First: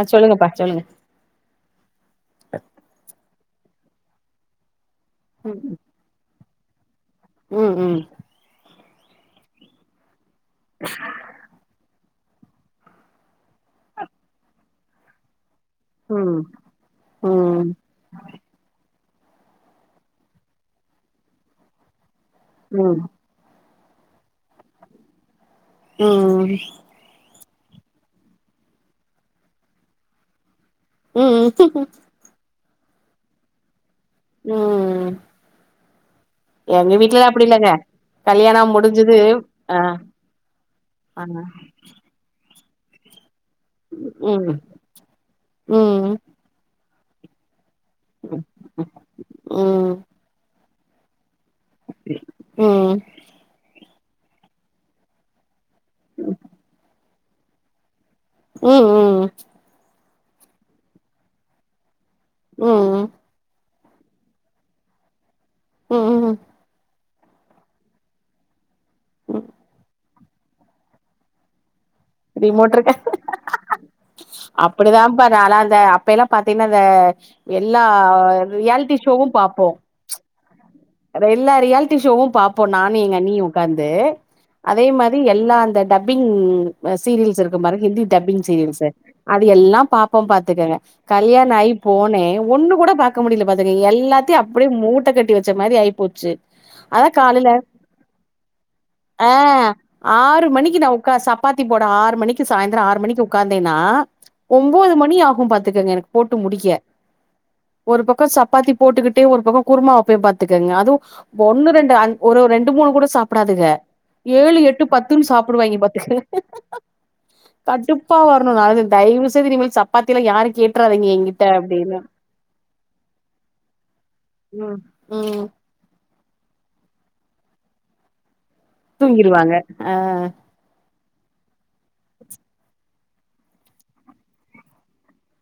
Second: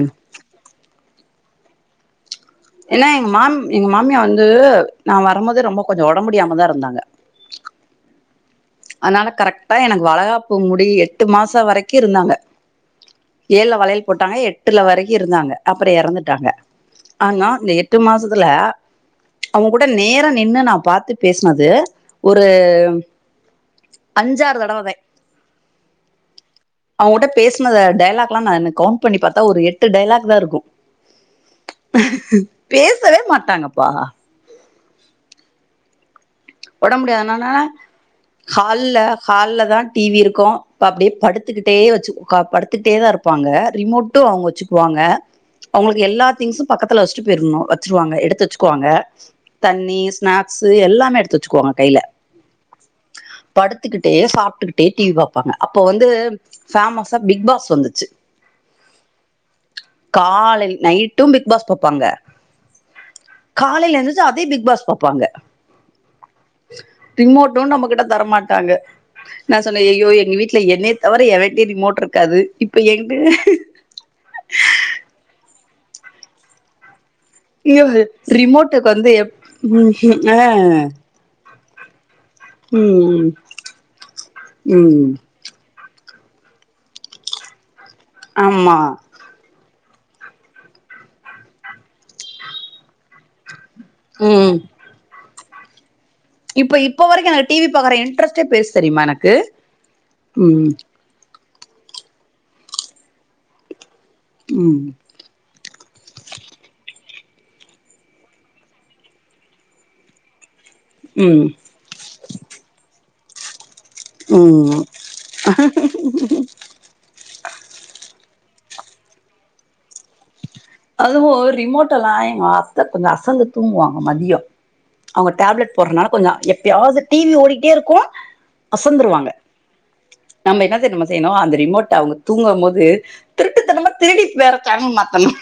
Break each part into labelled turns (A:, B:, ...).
A: அ சொல்லுங்கப்பா சொல்லுங்க
B: ஏன்னா எங்க மாம் எங்க மாமியா வந்து நா வரம்போது
A: ம்
B: ரொம்போ கொஞ்சோ ஒடம் முடியாமதா இருந்தாங்க
A: ம் ம்
B: அதனால கரெக்டா எனக்கு வளகாப் போ முடி எட்டு மாசோ வரைக்கு இருந்தாங்க ஏழுல வளையல் போட்டாங்க எட் எட்டுல வரைக்கு இருந்தாங்க அப்புறோ
A: ம்
B: எறந்துட்டாங்க ஆனா
A: ம்
B: இந்த எட்டு மாசத்துல அவுங்க கூட நேரா நின்னு நா பாத்து பேசுனது ஒரு
A: ம்
B: அஞ்சாறு தடவதே
A: ம்
B: பேசுனத டைலாக்லா நானு கவுண்ட் பண்ணி பாத்தா ஒரு எட்டு டைலாக்தா இருக்கு
A: ம்
B: பேசவே மாட்டாங்கப்பா
A: ம் எங்க
B: ஒடம் முடியாத
A: வீட்லலா
B: நால
A: அப்டி இல்லங்க கல்யாணம்
B: ஹால்ல
A: முடிஞ்சது
B: ஹால்தா
A: ஆ
B: டிவி இருக்கு இப்ப அப்டியே
A: ஆ
B: படுத்துக்கிட்டே வெச்சு க படுத் பத்துட்டேதா இருப் பாங்க ரிமோட்டு அவுங்க
A: ம்
B: வெச்சுக்குவாங்க அவங்களுக்கு
A: ம் ம்
B: எல்லா திங்க்ஸும் பக்கத் பக்கத்துல வெச்சுட்டு போயிருனு அக் வெச்சுருவாங்க எடுத்து
A: ம்
B: வெச்சுக்குவாங்க தண்ணி ஸ்நேக்ஸ் து எல்லாமே எடுத்து வெச் க்குவாங்க கைல
A: ம்
B: படுத்துக்கிட் அப்டியே சாப்டுக்கிட்டே டிவி பாப்பாங்க அப்போ வந்து ஃபேமோஸ் தா பிக் பாஸ் வந்துச்சு
A: ம் ம் ம்
B: காலைல் நைட்டும் பிக் பாஸ் பாப்பாங்க
A: உம்
B: காலையில எழுந்திருச்சி அதே பிக் பாஸ் பாப்பாங்க
A: ஹம் உம்
B: ரிமோட்டும் நம்மகிட்ட தரமாட்டாங்க நான் சொன்ன ஐயையோ எக்ஸ் என்க வீட்ல என்னைய தவற எவன்கிட்டயும் ரிமோட் இருக்க
A: ரிமோட் இருக்க அப்படிதான் பா அலர இந்த அப்பயேல்லாம் பார்த்திங்கன்னா அ
B: ஐயோ ரிமோட்டுக்கு வந்து
A: பாப்போ
B: எப்படி ஆஹ்
A: எல்லா ரியாலிட்டி ஷோவும் பார்ப்போம் நானும் எங்க அண்ணி உக்காந்து அதே
B: ம்
A: மாதிரியேல்லா அந்த டப் ம்ம் சிரிஸ் அந்த மாரி ஹிந்தி டப்பிங்
B: ஆமா
A: சீரியல்ஸ் அது எல்லாம் பார அப்போ பாத்துக்கங்க கல்யாண ஆயி போனே ஒண்ணு கூட பாகல இருக்க முடியல பாத்துகங்க எல்லாத்தையும்
B: ம்
A: அப்படியே மூட்டை கட்டி புடிச்சா மாதிரிஐ போச்சு
B: இப்ப இப்ப
A: அதான்
B: வரைக்கு எனக்கு
A: காலையில
B: டிவி பாக்குற இன்ட்ரெஸ்ட்டே போயிருச்சு தெரியுமா
A: ஆ
B: எனக்கு
A: ஆறு
B: ம்
A: மணிக்கு நான் உக்காந்து சாப் சப்பாத்தி போட ஆறு மணிக்கு சாயந்திரம் ஆறு மணிக்கு உட்கார்ந்தேனா
B: ம்
A: ஒம்போது மணி ஆகும் பாத்துக்கங்க எனக்கு போட்டு முடிக்க ஒரு பக்கம் சப்பாத்தி போட்டுக்கிட்டே ஒரு பக்கம் குருமா வப்பேன் பாத் எல்லாரும் அது
B: ம்
A: ஒன்னு ரெண்டு ஒரு ரெண்டு மூணு கூட சா டாதுங்க ஏழு
B: ம்
A: எட்டு பத்துன்னு சாப்புடுவாங்க பாத்துக கடுப்பாகும் தயவு செய்து இனிமேல் சப்பாத்தியலாம் யாருக்கும்
B: அதுவும் ரிமோட் எல்லாம் எங்க அத்தை கொஞ்ச அசந்து தூங்குவாங்க மதியோம்
A: ம்
B: அவங்க
A: ம்
B: டேப்லட் போறனா கொஞ்சம் எப்பையாவது டிவி ஓடிட்டே இருக்கும் அசந்துருவாங்க
A: தூங்கிருவாங்க அ
B: நம்ம என்ன தெரிமா செய்ணும் அந்த ரிமோட் அவங்க தூங்கும் போது திருட்டுத்தனமா திருடி வேற சேனல் மாத்தனும்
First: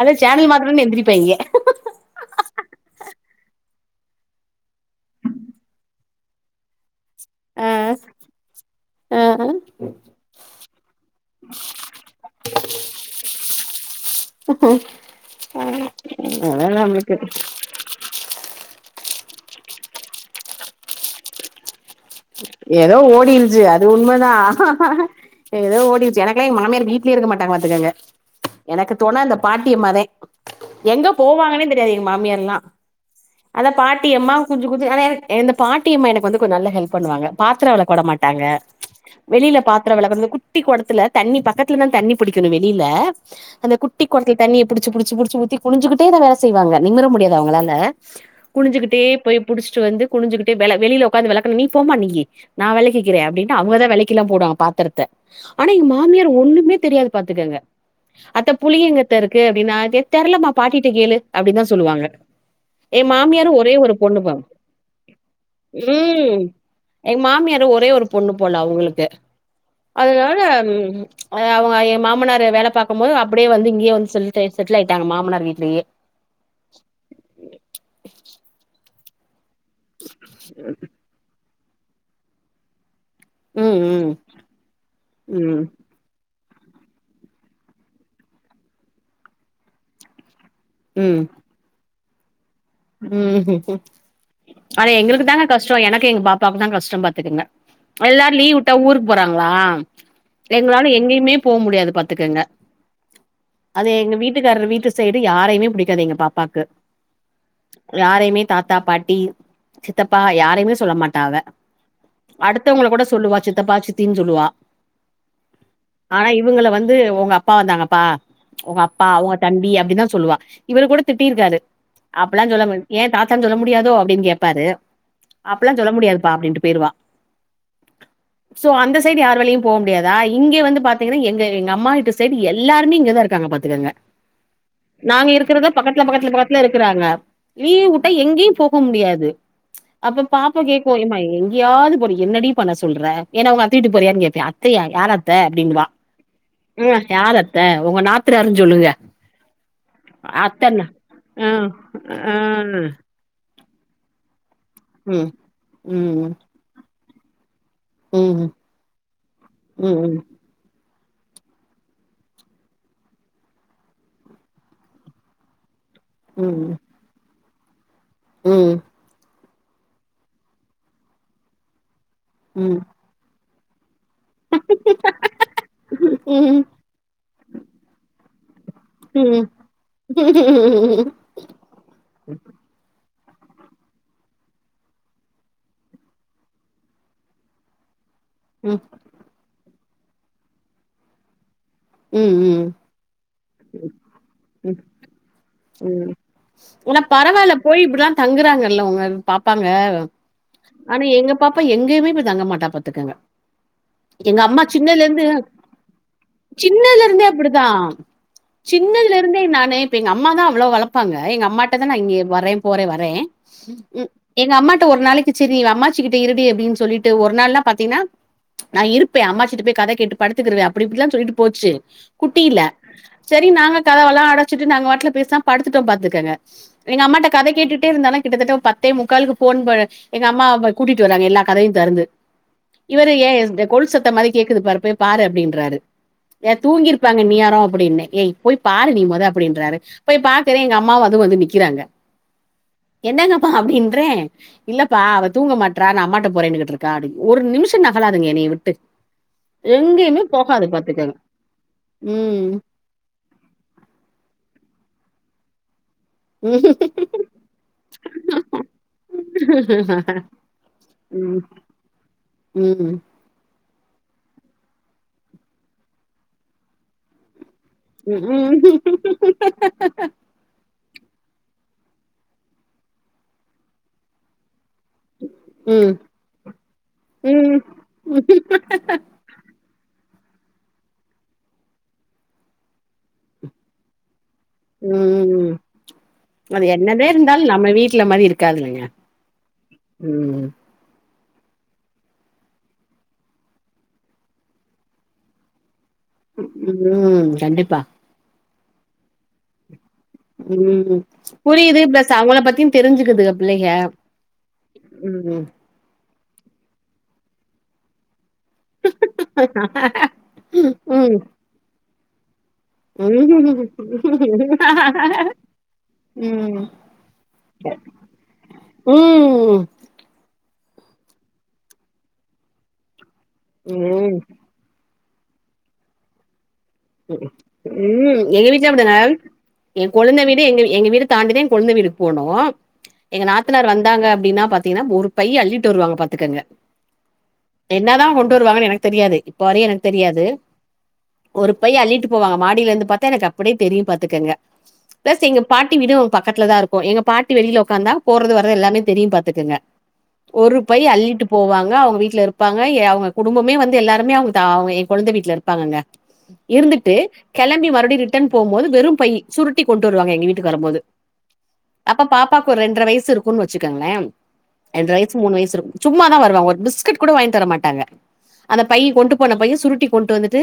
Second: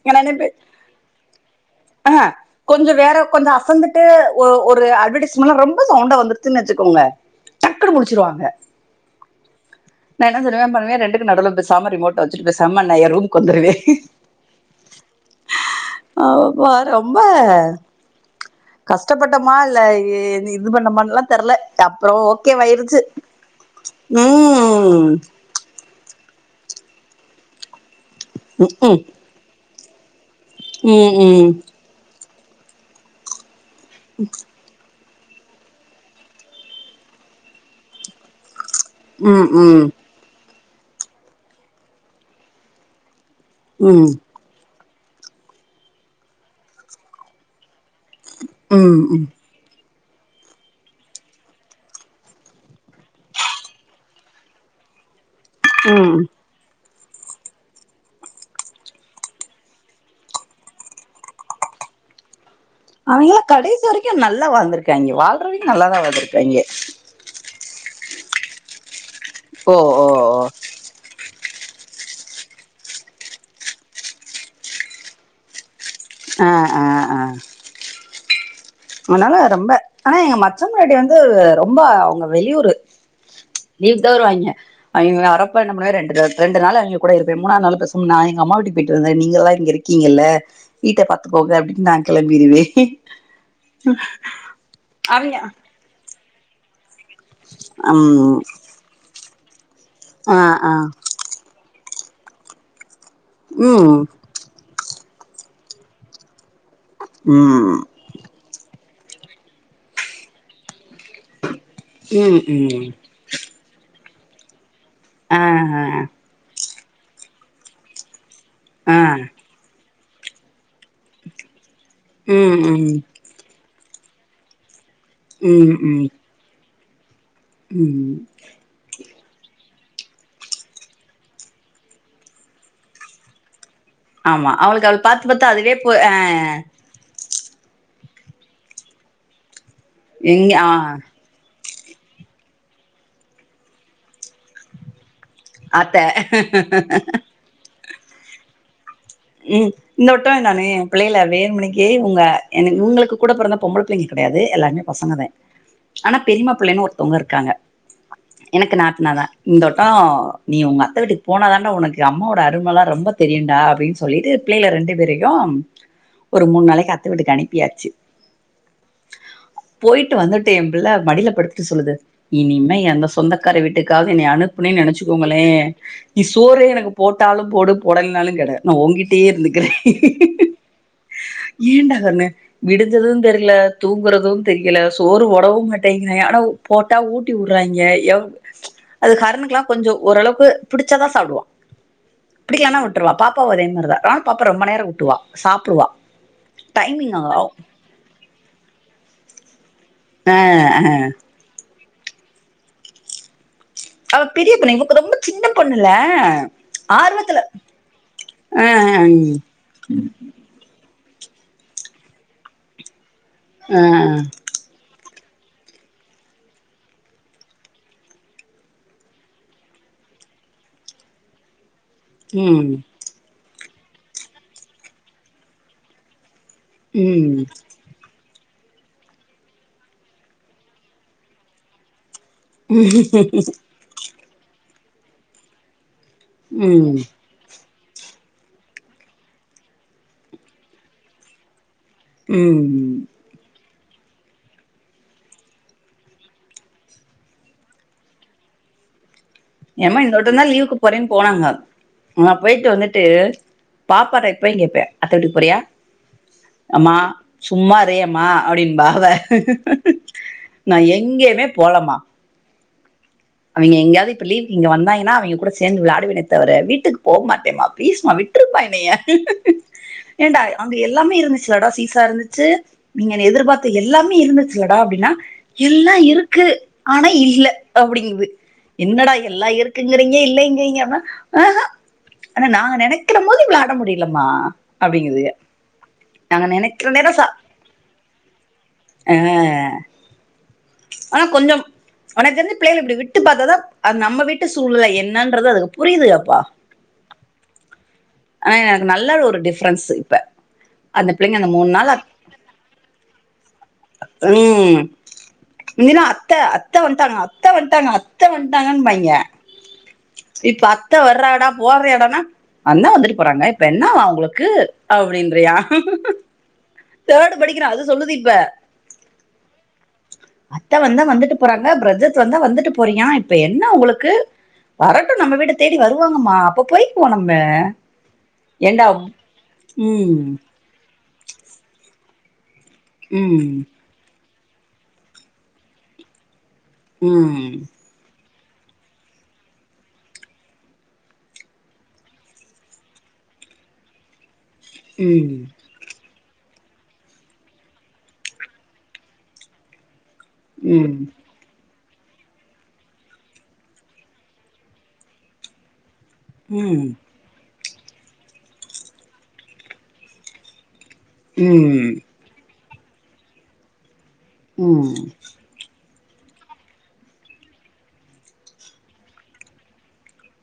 A: அதா
B: என்ன
A: சேனல் மாத்துறேன்னு எந்திரிப்பாய்ங்க
B: ஆ கொஞ்சம் வேற கொஞ்சம் அசந்து ஒரு அட்வர்டைஸ்மென்னா ரொம்ப சவுண்டா வந்துருச்சுன்னு வச்சுக்கோங்க
A: அ
B: டக்குனு முழிச்சிருவாங்க
A: அ
B: நா என்ன தெரியுமா பண்ணுவே ரெண்டுக்கு நடுவுல பேசாம ரிமோட்ட வச்சுட்டு பேசாம நா ஏ ரூமு வந்துருவே
A: அ
B: ஆ
A: அதா
B: பா
A: நம்மளுக்கு
B: ரொம்ப க கஷ்டப்பட்டமா இல்ல இ இது இது பண்ணமான்லா தெர்ல அப்றோ
A: எதோ
B: ஓகேவாயிருச்சு
A: ஓடிருச்சு அது உண்மதா
B: ம்
A: எதோ ஓடிரு ச்சு எனக்கல்லா எங்க மாமியார் வீட்லயே இருக்க மாட்டாங்க பாத்துக்கங்க எனக்கு
B: ம்ஹூம்
A: தொண இந்த பாட் டியம்மாதே எங்க
B: ம் ம்
A: போவாங்கன்னே தெரியாது எங்க மாமியார் எல்லா அதா பாட்டியம்மா கொஞ்ச கொஞ்ச ஆனா எனக் இந்த பாட்டியம்மா எனக்கு வந்து கொஞ்ச நல்ல ஹெல்ப் பண்ணுவாங்க பாத்ரோ வெளக்க விடமாட்டாங்க
B: ம்
A: வெளில
B: ம்
A: பாத்தரோ வெளக்குறது கு ட்டி கொடத்துல தண்ணி பக்கத்துலதா தண்ணி புடிக்கணு வெளில அந்த குட்டி
B: ம்
A: கொடத்துல தண்ணிய புடிச்சி‌ புடிச்சி புடிச்சி ஊத்தி குனிஞ்சுக்கிட்டேதா வேல செய்வாங்க நிமிர முடியாது அவங்களால குனிஞ்சுக்கிட்டே
B: ம்
A: போய்
B: ம்
A: புடிச்சிட்டு வந்து குனிஞ்சுக்கிட்டே வெள வெளில உக்காந்து வெளக்கனு நீ போம்மா நீயி நா வெளக்கிக்கிறே அப்டின்ட்டு அவங்கதா வெளக்கில்லா போடுவாங்க பாத்தரத்த ஆனா எங்க
B: ம்
A: மாமியார் ஒண்ணுமே தெரியாது பாத்துக்கங்க அத்த புளி எங்கத்த இருக்கு அப்டின்னா அது தெர்லமா பாட்டிட்ட கேளு அப்டின்தா சொல்லுவாங்க எ
B: அவய்ங்கல்லா
A: மாமியாரு ஒரே
B: கடைசி
A: ஒரு
B: வரைக்கு
A: பொண்ணு
B: நல்லா வாழ்ந்திருக்காய்ங்க வாழ்றவிங்க நல்லாதா வாழ்ந்திருக்காய்ங்க
A: எங் மாமியாரு ஒ ரே ஒரு பொண்ணு போல அவங்களுக்கு
B: ஓ ஓ ஓ
A: அதனால ம் ஆ அவங்க யேன் மாமனாரு வேல பாக்கும் போது அப்பிடியே வந்து இங்கயே வந்து சொல்ட்டு செட்டில் ஆயிட்டாங்க மாமனார் வீட்லயே
B: ஆ ஆ ஆ அதனால ரொம்ப ஆனா எங்க மச்சா பொண்டாட்டி வந்து ரொம்ப அவங்க வெளியூரு
A: ம்
B: லீவுக்கு
A: ம்
B: தான் வருவாங்கய அவிங்க
A: ம்
B: வறப்ப நம்மள ரெண்டு ரெண்டு நாள் அவங்க கூட இருப்பேன் மூணாது நாள் பேசாம நான் எங்க அம்மா வீட்டுக்கு போயிட்டு வந்தரன் நீங்களான் இங்க இருக்கீங்கல்ல வீட்ட பாத்துக்கோங்க அப்படின்னு தா கெளம்பிருவேன்
A: உம் உம் ஆனா எங்களுக்கு
B: அவிங்க
A: தாங்க கஷ்டம் எனக்கு எங்க பாப்பா பாக்கதான் கஷ்டம் பா இருக்குங்க
B: ம்
A: எல்லாரும் லீவு வுட்டா ஊருக்கு போறாங்க ங்களா
B: ஆ ஆ
A: எங்களால எங்கேயுமே போக முடியாது இப்ப எத்துக்குங்க அதே
B: ம் ம்
A: எங்க வீட்டுக்காரர் வீட்டு சைடு யாரயுமே புடிக்காது எங்க பாப்பாக்கு
B: ம்
A: யாரையுமே தாத்தா பாட்டி சித்தி சித்தப்பா யாரையுமே சொல்ல மாட்டாவ அடுத்தவங்கள
B: ம்
A: கூட சொல்லுவா சித்தபா சித்த தி னுஞ்சொல்லுவா
B: ஆஹ் ஆஹ்
A: வந்து உங்க அப்பா வந்தாங்கப்பா உங்க
B: ஆ
A: அப்பா உங்க தம்பி அப்படிதான் சொல்லுவா இவரு கூட திட்டிருக்காரு
B: ம்
A: சொல்ல
B: ம் ம்
A: முடியாது ஏன் தாத்தானு சொல்ல முடியாதோ அப்டின்னு கேப்பாரு அப்பல்லாம் சொல்ல
B: ம்
A: முடியாதுப்பா அப்படின்னுட்டு போயிருவா
B: ம்
A: சோ அந்த சைடு யார் வழியும் போக முடியாதா இங்க வந்து பாத்தீங்கன்னா எங்க எங்க அம்மா வீட்டு சைடு எல்லாருமே இங்கதான் இருக்காங்க பாத்துக்கங்க
B: ஆமா அவளுக்கு அவள் பாத்து
A: நாங்க
B: பாத்து அதுவே போ ஆஹ்
A: லிவுவிட்டா எங்கேயும் போக முடியாது அப்ப
B: எங்க
A: பாப்பா
B: ஆ
A: கேட்கும் எம்மா தியாது பொருக்கி என்னடி பண்ண சொல்ற நீ என்ன உங்க அத்த வீட்டுக்குன் போறியான் கேப்பே அத்தையா யாரத் த்த அப்டின்னுவா
B: அத்த
A: ம் அத்த யாரத்த உங்க நாத்தனாருன் சொல்லுங்க
B: ம் இந்த வட்டோ என்னானு
A: அத்தன
B: பிள்ளைகள
A: ஆ
B: வேர்மணிக்கே உங்க
A: ஆ
B: எனக்கு உங்களுக்கு கூடப் பொறந் ந்த பொம்பள புள்ளைங்க கெடையாது எல்லாருமே பசங்கதே
A: ம்
B: ஆனா
A: ம்
B: பெரிம்மா புள்ளைன் ஒருத் ஒருத்தவங்க இருக்காங்க
A: ம் ம்
B: எனக்கு நாத்தனாதா இந்தோட்டோ
A: ம் ம்
B: நீ உங்க அத் அத்த வீட்டுக்கு போனாதான்டா உனக்கு அம்மாவோட அருமளா ரொம்ப தெரியுன்டா அப்டின்ஸ் சொல்லிட்டு பிள்ளைகள ரெண்டு பேரையும் ஒரு மூண்
A: ம்
B: நாளைக்கு அத்த வீட்டுக்கு அனிப் பியாச்சு
A: ம்
B: போயிட்டு வந்துட்டு எம் புள்ள மடில படுத்துட்டு சொல்லுது இனிமே
A: ம்
B: எந்த சொந்தக் காரி வீட்டுக் எங்காவது என்னைய அனுப்புனின் நெனச்சுக்கோங்களே நீ சோறே
A: ம்
B: எனக்கு போட்டாலும் போடு போடலினாலும் கடு நா ஊங்கிட்டியே இருந்துக்குற ஏன்டா கன்னு விடுஞ்சதும் தெரில தூங்குறதும் தெரியல சோறு போடவும் மாட்டேங்கிறாங்க ஆனா போட்டா ஊட்டி உடுறாங்கே எவ்
A: ம்
B: அது கர்ணுக்கெல்லா கொஞ்சோ ஓரளவுக்கு புடுச்சதா சாப்புடுவோ புடிக்கலன்னா
A: ம்
B: விட்டுருவா பாப் பா மாரிதா நானு பாப்பா ரொம்ப நேரோ ஊட்டுவா சாப்புடுவா
A: ம்
B: டைமிங் அவ்
A: தங்குறாங்கங்கள்ல அவுங்க ங்க பாப்பாங்க
B: அஹ்
A: ஆனா எங்க பாப்பா எங் எங்கயுமே போய் தங்க மாட்டா பாத்துக்கங்க
B: அவ
A: எங்க
B: பெரிய
A: அம்மா
B: பொண்ணு இவக்கு
A: சின்னதுல
B: ரொம்ப
A: இருந்து
B: சின்ன பொண்ணுல
A: சின்னதுல இருந்தே
B: ஆர்வத்துல
A: அப்புடித்தா சின்னதுல
B: அஹ்
A: இருந்தே நானு இப்ப எங்க அம்மாதா அவ்ளோ வளப் வளப்பாங்க எங்க அம்மாட்டதா நா இங்கே வரேம் போறே வரே ம்
B: அஹ்
A: எங்க அம்மாட்ட ஒரு நாளிக்கு செரி இவ அம்மாச்சி கிட்ட இருடி அப்டின் சொல்லிட்டு ஒரு நாள்னா பாத்தீங்கின்னா நான் இருப்பேன் அம்மாகிட்ட போய் கத கேட்டு படுத்துக்குருவன் அப்டிலா இப்டிலா சொல்லிட்டு போச்சி குட்டியில
B: உம்
A: சரி நாங்க கதவெல்லா அடச்சிட்டு நாங்க வாட்ல பேசாம படுத்துட்டோம் பாத்துகங்க எங்க அம்மாட்ட
B: உம்
A: கத கேட்டுட்டே இருந்தாலா கிட்டத்தட்ட ஒரு பத்தே முக்காலுக்கு ஃபோன் ப எங்க அம்மாவ போய் கூட்டிட்டு வராங்க எல்லா கதவயும் தெறந்து இவரு ஏ அந்த கொளுசு அத்த மாரி கேக்குது பாரு போய் பாரு அப்டின்றாரு ஏ
B: உம்
A: தூங்கிருப்பாங்க இன்னியாரம் அப் அப்டின்ன ஏய் போய் பாரு நீ மொத அப்டின்றாரு போய் பாக்குறே எங்க அம்மாவு வந்து வந்து நிக்கிறாங்க
B: உம்
A: என்னங்கப்பா அப்டின்னு ட்ரேன் இல்லப்பா அவ தூங்க மாட்றா நா அம்மாட்ட போறேன்னுகிட்டு இருக்கா அப்டி ஒரு நிமிஷம் நகலாதுங்க என்னய விட்டு
B: ஏம்மா
A: எங்கேயுமே
B: இன்னொருத்த தான்
A: போகாது
B: லீவுக்கு
A: பாத்துக்கங்க
B: போறேன்னு போ போனாங்க நா
A: ம்
B: போயிட்டு வந்துட்டு பாப்பாட்ட போயி கேப்பன் அத்த வீட்டுக்கு போறியா
A: ம் ம்
B: அம்மா சும்மா இரே அம்மா அப்டிம்பா அவ நான் எங்கேயுமே போலமா
A: ம்
B: அவங்க எங்கையாவது இப்ப லீவுக்கு இங்க வந்தாங்கன்னா அவிங்க கூட சேந்து விளாடுவேனேத்தவர வீட்டுக்கு போக மாட்டேம்மா ப்லீஸ்மா விட்டுரும்மா என்னைய ஏன்டா அங்க எல்லாமே இருந்துச்சி லடா சீசா இருந்துச்சி நீங்கள் எதிர்பாத்த எல்லாமே இருந்துச் பொடா அப்டினா
A: ம் ம்
B: எல்லா இருக்கு ஆனா இல்ல
A: ம்
B: அப்டிங்கிது என்னடா எல்லா இருக்குங்கிறீங்க இல்லங்கிறீங்க ஆஹா ஆனா நா நெனக்கிற மோது விளாட முடிலமா
A: ம் அது
B: நெனைக்கிற
A: என்னதே
B: நேரோ சா
A: இருந்தாலும் நம்ம வீட்ல மாரி இருக்காதுலிங்களா
B: அ
A: ம்
B: ஆனா கொஞ்சம் ஒனக்கென்ன பிள்ளைகல இப்டி விட் டு பாத்தாதா அது நம்ம வீட்டு சூழ்நெலை என்னன்றது அதுக்கு புரியுதுகப்பா
A: ம் கண்டிப்பா
B: ஆ எனக்கு நல்ல ஒரு டிஃப்ரன்ஸு
A: ம் புரியிது பிளஸ் அவங்கள பத்தியு தெரிஞ்சிக்கிதுங்க பிள்ளைங்க ம்
B: த அத்த அத்த வன்டாங்க அத்த வன்டாங்க த வன்டாங்கன்னு வைங்க இப்ப அத்த வர்ற டா போட்றியா டா நா வந்தா
A: ம்
B: வந்துட்டு
A: ம்
B: போறாங்க இப்ப என்னாவா அவுங்களுக்கு அப்பிடின்றியா தேர்டு படிக்கிறா அது சொல்துது இப்ப
A: ம்
B: அத்த வந்தா வந்துட்டு போறாங்க பிரதர்ஸ் வந்தா வந்துட்டு போறியான் ப என்ன உங்களுக்கு
A: ம்
B: வர டு நம்ம வீட தேடி வருவாங்கம்மா அப்ப போய்க்குவோ நம்ம
A: ம் எங்க வீட்ல
B: ஏண்டா
A: அப்டிதாங்க ஏங் கொழுந்தேன்
B: ம்
A: வீடு எங்க எங்க வீடு தாண்டிதேன் கொழுந்தேன் வீட்டுக்கு போனு எங்க
B: ம்
A: நாத்தனார் வந்தாங்க அப்டின்னா பாத்தீங்கன்னா ஒரு பை அள்ளிட்டு வருவாங்க பாத்துக்கங்க
B: ம்
A: ட்டு வருவாங்கு எனக்கு தெரியாது இப்ப வரையும் எனக்கு தெரியாது ஒரு பைய் அள்ளிட்டு போவாங்க மாடில இருந்து பாத்தா எனக்கு அப்டியே தெரியும் பாத்துக்கங்க பிளஸ்
B: ம்
A: எங்க பாட்டி வீடும் பக்கத்துல தா இருக்கும் எங்க பாட்டி வெளில ஒக்காந்தா போறது வரது எல்லாமே தெரியும் பாத்துக்கங்க ஒரு பைய்
B: ம்
A: அள்ளிட்டு போவாங்க அவுங் வீட்ல இருப்பாங்க அவுங்க குடும்பமே வந்து எல்லாருமே அவங்க ஏங் கொழுந்தேன் வீட்ல இருப்பாங்கங்க
B: ம்
A: இருந்துட்டு கெளம்பி மர் மறுடி ரிட்டன் போம் போது வெறும் பைய் சுருட்டி கொண்டு வருவங்க எங்க வீட்டுக்கு வரம்போது
B: ம்
A: ஒரு ரெண்டரை வயிசு இருக்குன் வச்சுக்கங்ளேன் ரெண்டர வயிசு மூணு வயிசு இருக் சும்மாதான் வருவாங்க ஒரு பிஸ்கட் கூட வாங்கி வர மாட்டாங்க அந்த பைய் கொண்டு போன பைய சுருட்டி கொண்டு வந்துட்டு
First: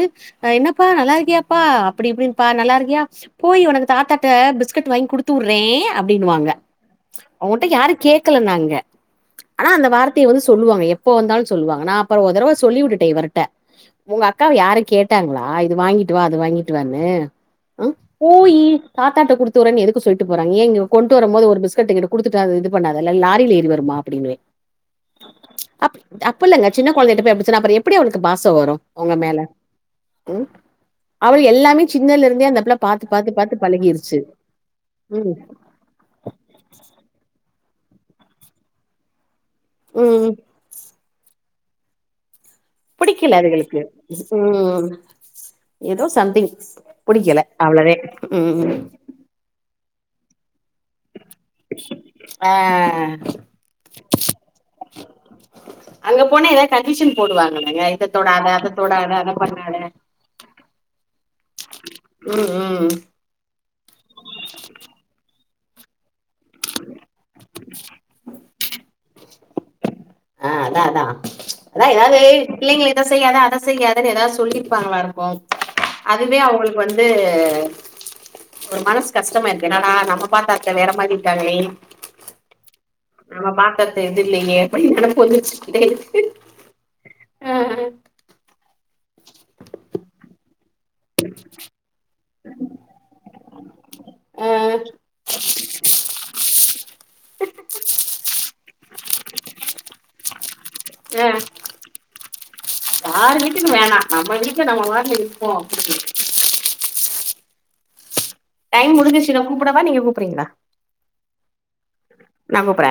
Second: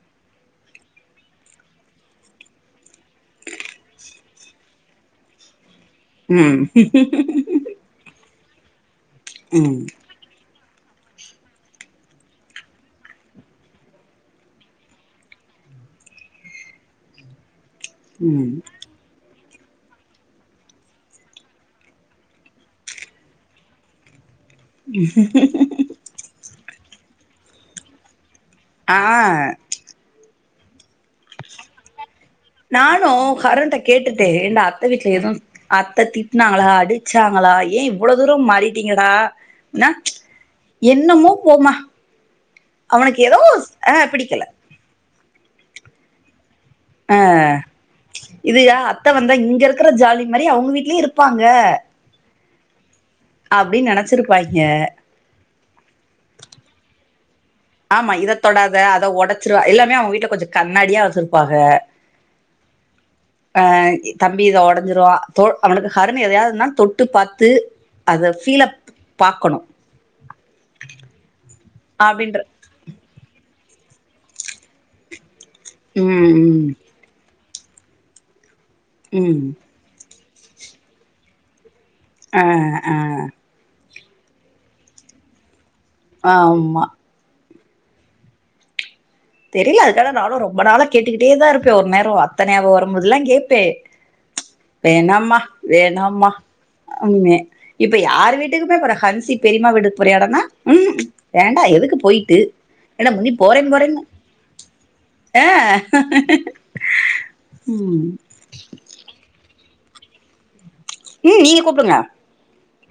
A: என்ன பா நல்லாருக்கியாப்பா அப்டி இப்டின் பா நல்லாருக்கியா போய் ஒனக்கு தாத்தாட்ட பிஸ்கட் வாங்கி குடுத்துறேன் அப்பிடின்னு வாங்க
B: ம் ம்
A: அவுங்கட்ட யாரு கேட் கல நாங்க ஆனா
B: ம்
A: அந்த வார்த்தைய வந்து சொ சொல்லுவாங்க எப்ப வந்தாலும் சொல்லுவாங்க நான் அப்பறம் ஒரு தடவை சொல்லி விட்டேன் இவரு கிட்ட உங்க அக்காவ யாரும் கேட்டாங்களா ஆ இது வாங்கிட்டு வா அது வாங்கிட்டு வான்னு அ
B: ம்
A: போய் தாத்தாட்ட குடுத் போறேன்னு எதுக்கு சொல்லிட்டு போறாங்க ஏன் கொண்ட்டு வரும்போது ஒரு பிஸ்கட் குடுத்துட்டு அது இது பண்ணாதுல்ல லாரில ஏறி வருமா அப்படின்னேன்
B: உ
A: இல்லங்க சின்ன கொழந்தை கிட்ட அப்படி சொன்னா அவளுக்கு எப்படி பா சமா வரும் உங்க
B: ஆ
A: மேல ம் அவள் எல்லாமே சி
B: நானும் கரண்ட்ட கேட்டுட்டு ஏன்டா அத்தை வீட்டுல
A: ம்
B: ஏதும் அத்தை திட்டினாங்களா அடிச்சாங்களா ஏன் இவ்வளோ தூரம் மாறிட்டீங்கடா ன்னா
A: ம்
B: என் என்னமோ போமா அவனுக்கு
A: புடிக்கல
B: ஏதோ
A: அதுகளுக்கு
B: ஆ பிடிக்கல
A: ம் ஏதோ சம்திங்
B: அ
A: புடிக்கல அவ்ளவே
B: இதுக
A: ம்
B: அத்தை வந்தா இங்க இருக்கிற ஜாலி மாரி அவுங்க வீட் லயும் இருப்பாங்க
A: ஆ ஆ ஆ
B: அப்டின்னு நெனைச்சிருப்பாங்கே
A: அங்க போனா ஏதாவது கண்டிஷன் போடுவாங்
B: ஆமா இத தொடாத அத உடைச்சிருவ
A: பண்ணாத
B: எல்லாமே அவுங்க வீட்டுல கொஞ்சம் கண்ணாடியா வச்சிருப்பாங்க
A: ம் ம்
B: ஆ தம்பி இது உடைஞ்சிரும் தோ அவனுக்கு கரண்ணு எதையாவதுன்னா தொட்டு பார்த்து அதை பீல் பாக்கணும்
A: ஆ அதான் அதான் அதான் ஏதாவது
B: அப்டின்ற
A: பிள்ளைகள இத செய்யாத அத செய்யாததுன்னு ஏதாவது சொல்லியிருப்பாங்களா இருக்கும் அதுவே
B: ம் ம்
A: அவுங்களுக்கு வந்து ஒரு மனசு
B: ம்
A: கஷ்டமா இருக்கு என்னா நமக் பாத்தா அத்தை வேற மாதிரி இருக்காங்களே
B: ஆ ஆ
A: [unintelligible] தெரிலயே [inaudible]
B: ஆம்மா
A: அ
B: தெரில அதுக்கான நாளு ரொம்ப நாளா கேட்டுக்கிட்டே தா இருப்பே ஒரு நேரோ அத்தனையாவ வரும்போதெல்லா கேப்பே
A: ஆ ஆ
B: வேணாம்மா வேணாம்மா ம்மே இப்ப யாரு வீட்டுக்குமே போறா ஹன்சி பெரிம்மா வீட்டுக்கு போறியாடானா ம்ஹூம் வேண்டா எதுக்கு போயிட்டு என்ன முன்னி
A: யார்
B: போறேம்
A: வீட்டுக்கு வேணா
B: போறேன்னு
A: நம்ம வீட்ல நம்ம பாட்டுல
B: ஆ
A: இருப்போ அப்டின்னு
B: ம்
A: டைம் முடுஞ்சுருச்சு நா கூப்புடவா நீங்க கூப்புறீங்களா
B: ம் நீங்க கூப்புடுங்க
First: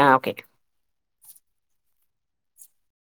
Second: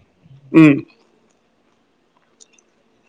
A: ஆ ஓகே
B: ம்